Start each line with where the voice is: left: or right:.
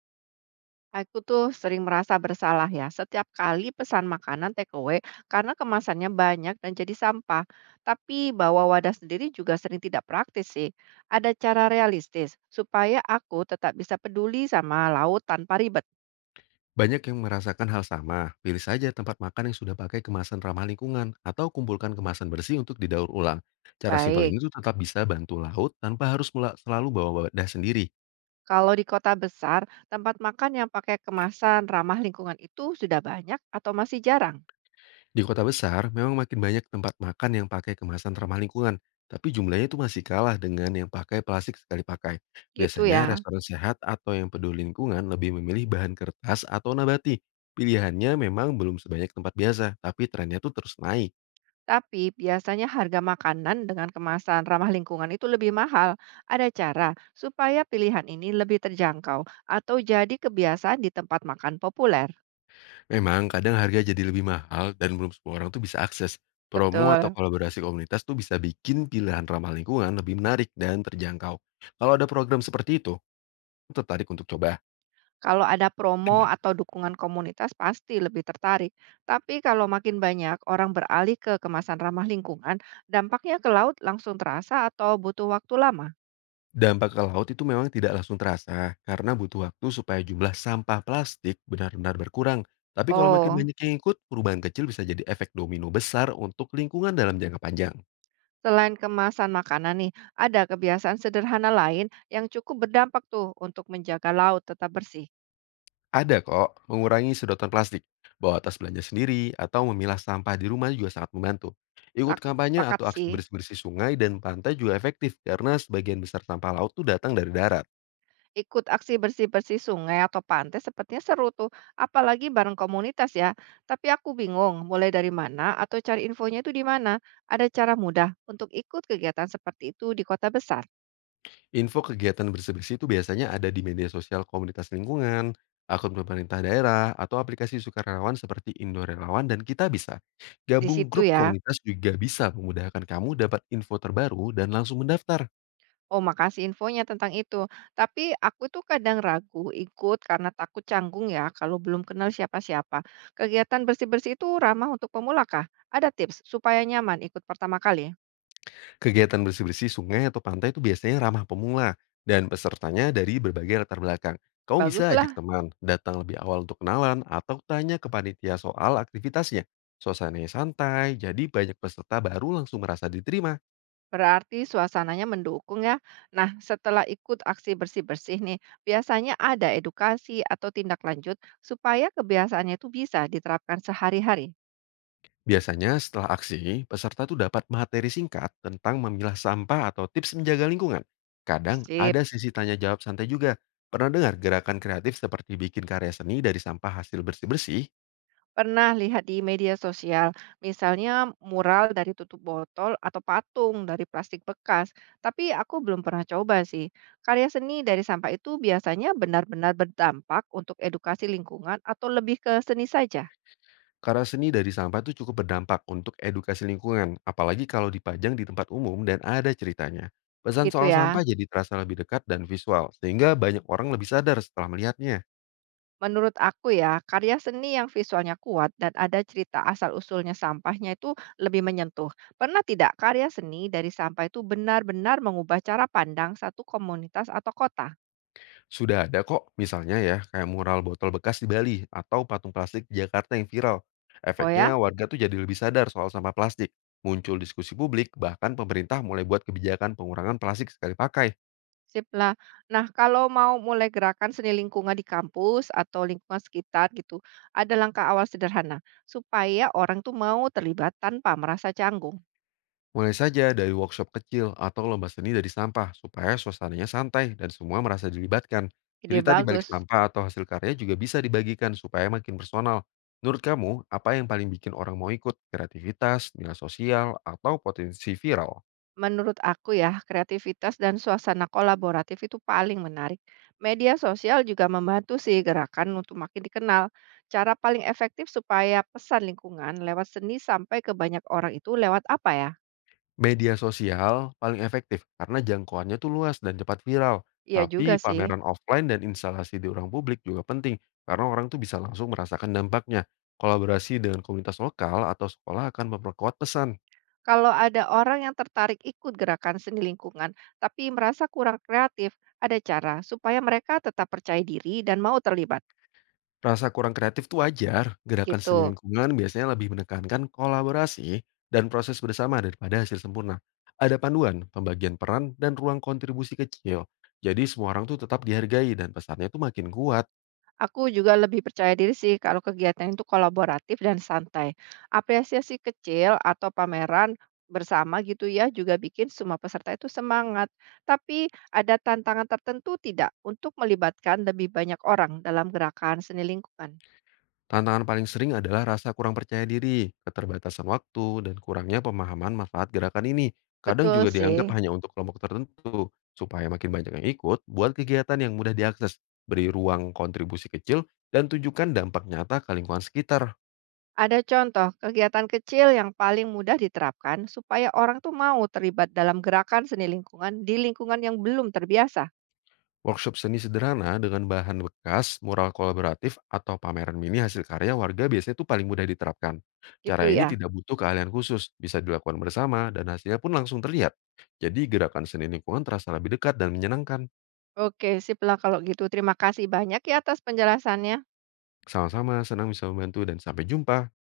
right: Aku tuh sering merasa bersalah ya setiap kali pesan makanan takeaway karena kemasannya banyak dan jadi sampah. Tapi bawa wadah sendiri juga sering tidak praktis sih. Ada cara realistis supaya aku tetap bisa peduli sama laut tanpa ribet.
left: Banyak yang merasakan hal sama. Pilih saja tempat makan yang sudah pakai kemasan ramah lingkungan atau kumpulkan kemasan bersih untuk didaur ulang. Cara simpel
right: Baik,
left: ini tuh tetap bisa bantu laut tanpa harus selalu bawa wadah sendiri.
right: kalau di kota besar, tempat makan yang pakai kemasan ramah lingkungan itu sudah banyak atau masih jarang?
left: Di kota besar, memang makin banyak tempat makan yang pakai kemasan ramah lingkungan, tapi jumlahnya itu masih kalah dengan yang pakai plastik sekali pakai.
right: Gitu
left: Biasanya
right: ya.
left: restoran sehat atau yang peduli lingkungan lebih memilih bahan kertas atau nabati. Pilihannya memang belum sebanyak tempat biasa, tapi trennya tuh terus naik.
right: Tapi biasanya harga makanan dengan kemasan ramah lingkungan itu lebih mahal. Ada cara supaya pilihan ini lebih terjangkau atau jadi kebiasaan di tempat makan populer.
left: Memang kadang harga jadi lebih mahal dan belum semua orang tuh bisa akses. Promo atau
right: Betul.
left: kolaborasi komunitas tuh bisa bikin pilihan ramah lingkungan lebih menarik dan terjangkau. Kalau ada program seperti itu, tertarik untuk coba.
right: Kalau ada promo atau dukungan komunitas pasti lebih tertarik. Tapi kalau makin banyak orang beralih ke kemasan ramah lingkungan, dampaknya ke laut langsung terasa atau butuh waktu lama?
left: Dampak ke laut itu memang tidak langsung terasa karena butuh waktu supaya jumlah sampah plastik benar-benar berkurang. Tapi kalau makin
right: Oh.
left: banyak yang ikut, perubahan kecil bisa jadi efek domino besar untuk lingkungan dalam jangka panjang.
right: Selain kemasan makanan nih, ada kebiasaan sederhana lain yang cukup berdampak tuh untuk menjaga laut tetap bersih.
left: Ada kok, mengurangi sedotan plastik, bawa tas belanja sendiri, atau memilah sampah di rumah juga sangat membantu. Ikut kampanye
right: Sepakat
left: atau aksi
right: sih.
left: bersih-bersih sungai dan pantai juga efektif karena sebagian besar sampah laut tuh datang dari darat.
right: Ikut aksi bersih-bersih sungai atau pantai sepertinya seru tuh, apalagi bareng komunitas ya. Tapi aku bingung mulai dari mana atau cari infonya itu di mana. Ada cara mudah untuk ikut kegiatan seperti itu di kota besar.
left: Info kegiatan bersih-bersih itu biasanya ada di media sosial komunitas lingkungan, akun pemerintah daerah, atau aplikasi sukarelawan seperti Indo Relawan dan Kita Bisa.
right: Di
left: Gabung
right: situ
left: grup
right: ya.
left: komunitas juga bisa memudahkan kamu dapat info terbaru dan langsung mendaftar.
right: Oh, makasih infonya tentang itu. Tapi aku tuh kadang ragu ikut karena takut canggung ya kalau belum kenal siapa-siapa. Kegiatan bersih-bersih itu ramah untuk pemula kah? Ada tips supaya nyaman ikut pertama kali?
left: Kegiatan bersih-bersih sungai atau pantai itu biasanya ramah pemula dan pesertanya dari berbagai latar belakang. Kamu bisa ajak
right: Baguslah,
left: teman, datang lebih awal untuk kenalan, atau tanya ke panitia soal aktivitasnya. Suasananya santai, jadi banyak peserta baru langsung merasa diterima.
right: berarti suasananya mendukung ya. Nah, setelah ikut aksi bersih-bersih nih, biasanya ada edukasi atau tindak lanjut supaya kebiasaannya itu bisa diterapkan sehari-hari.
left: Biasanya setelah aksi, peserta tuh dapat materi singkat tentang memilah sampah atau tips menjaga lingkungan. Kadang
right: Sip.
left: ada sesi tanya jawab santai juga. Pernah dengar gerakan kreatif seperti bikin karya seni dari sampah hasil bersih-bersih?
right: Pernah lihat di media sosial, misalnya mural dari tutup botol atau patung dari plastik bekas, tapi aku belum pernah coba sih. Karya seni dari sampah itu biasanya benar-benar berdampak untuk edukasi lingkungan atau lebih ke seni saja,
left: Karya seni dari sampah itu cukup berdampak untuk edukasi lingkungan, apalagi kalau dipajang di tempat umum dan ada ceritanya. Pesan
right: gitu
left: soal
right: ya.
left: sampah jadi terasa lebih dekat dan visual, sehingga banyak orang lebih sadar setelah melihatnya.
right: Menurut aku ya, karya seni yang visualnya kuat dan ada cerita asal-usulnya sampahnya itu lebih menyentuh. Pernah tidak karya seni dari sampah itu benar-benar mengubah cara pandang satu komunitas atau kota?
left: Sudah ada kok, misalnya ya, kayak mural botol bekas di Bali atau patung plastik di Jakarta yang viral.
right: Oh ya?
left: Efeknya warga tuh jadi lebih sadar soal sampah plastik. Muncul diskusi publik, bahkan pemerintah mulai buat kebijakan pengurangan plastik sekali pakai.
right: Sip lah. Nah, kalau mau mulai gerakan seni lingkungan di kampus atau lingkungan sekitar gitu, ada langkah awal sederhana supaya orang tuh mau terlibat tanpa merasa canggung.
left: Mulai saja dari workshop kecil atau lomba seni dari sampah supaya suasananya santai dan semua merasa dilibatkan.
right: Ide
left: Cerita di balik
right: bagus.
left: sampah atau hasil karya juga bisa dibagikan supaya makin personal. Menurut kamu, apa yang paling bikin orang mau ikut? Kreativitas, nilai sosial, atau potensi viral?
right: Menurut aku ya, kreativitas dan suasana kolaboratif itu paling menarik. Media sosial juga membantu sih gerakan untuk makin dikenal. Cara paling efektif supaya pesan lingkungan lewat seni sampai ke banyak orang itu lewat apa ya?
left: Media sosial paling efektif karena jangkauannya tuh luas dan cepat viral.
right: Iya juga
left: Tapi
right: sih.
left: pameran offline dan instalasi di orang publik juga penting karena orang tuh bisa langsung merasakan dampaknya. Kolaborasi dengan komunitas lokal atau sekolah akan memperkuat pesan.
right: Kalau ada orang yang tertarik ikut gerakan seni lingkungan, tapi merasa kurang kreatif, ada cara supaya mereka tetap percaya diri dan mau terlibat.
left: Rasa kurang kreatif tuh wajar. Gerakan seni
right: Gitu.
left: lingkungan biasanya lebih menekankan kolaborasi dan proses bersama daripada hasil sempurna. Ada panduan, pembagian peran, dan ruang kontribusi kecil. Jadi semua orang tuh tetap dihargai dan pesannya tuh makin kuat.
right: Aku juga lebih percaya diri sih kalau kegiatan itu kolaboratif dan santai. Apresiasi kecil atau pameran bersama gitu ya juga bikin semua peserta itu semangat. Tapi ada tantangan tertentu tidak untuk melibatkan lebih banyak orang dalam gerakan seni lingkungan?
left: Tantangan paling sering adalah rasa kurang percaya diri, keterbatasan waktu, dan kurangnya pemahaman manfaat gerakan ini. Kadang
right: Betul
left: juga dianggap
right: sih.
left: hanya untuk kelompok tertentu. Supaya makin banyak yang ikut, buat kegiatan yang mudah diakses. Beri ruang kontribusi kecil dan tunjukkan dampak nyata ke lingkungan sekitar.
right: Ada contoh kegiatan kecil yang paling mudah diterapkan supaya orang tuh mau terlibat dalam gerakan seni lingkungan di lingkungan yang belum terbiasa,
left: Workshop seni sederhana dengan bahan bekas, mural kolaboratif, atau pameran mini hasil karya warga biasanya tuh paling mudah diterapkan.
right: gitu
left: Cara ini
right: ya.
left: tidak butuh keahlian khusus, bisa dilakukan bersama dan hasilnya pun langsung terlihat. Jadi gerakan seni lingkungan terasa lebih dekat dan menyenangkan.
right: Oke, sip lah kalau gitu. Terima kasih banyak ya atas penjelasannya.
left: Sama-sama, senang bisa membantu dan sampai jumpa.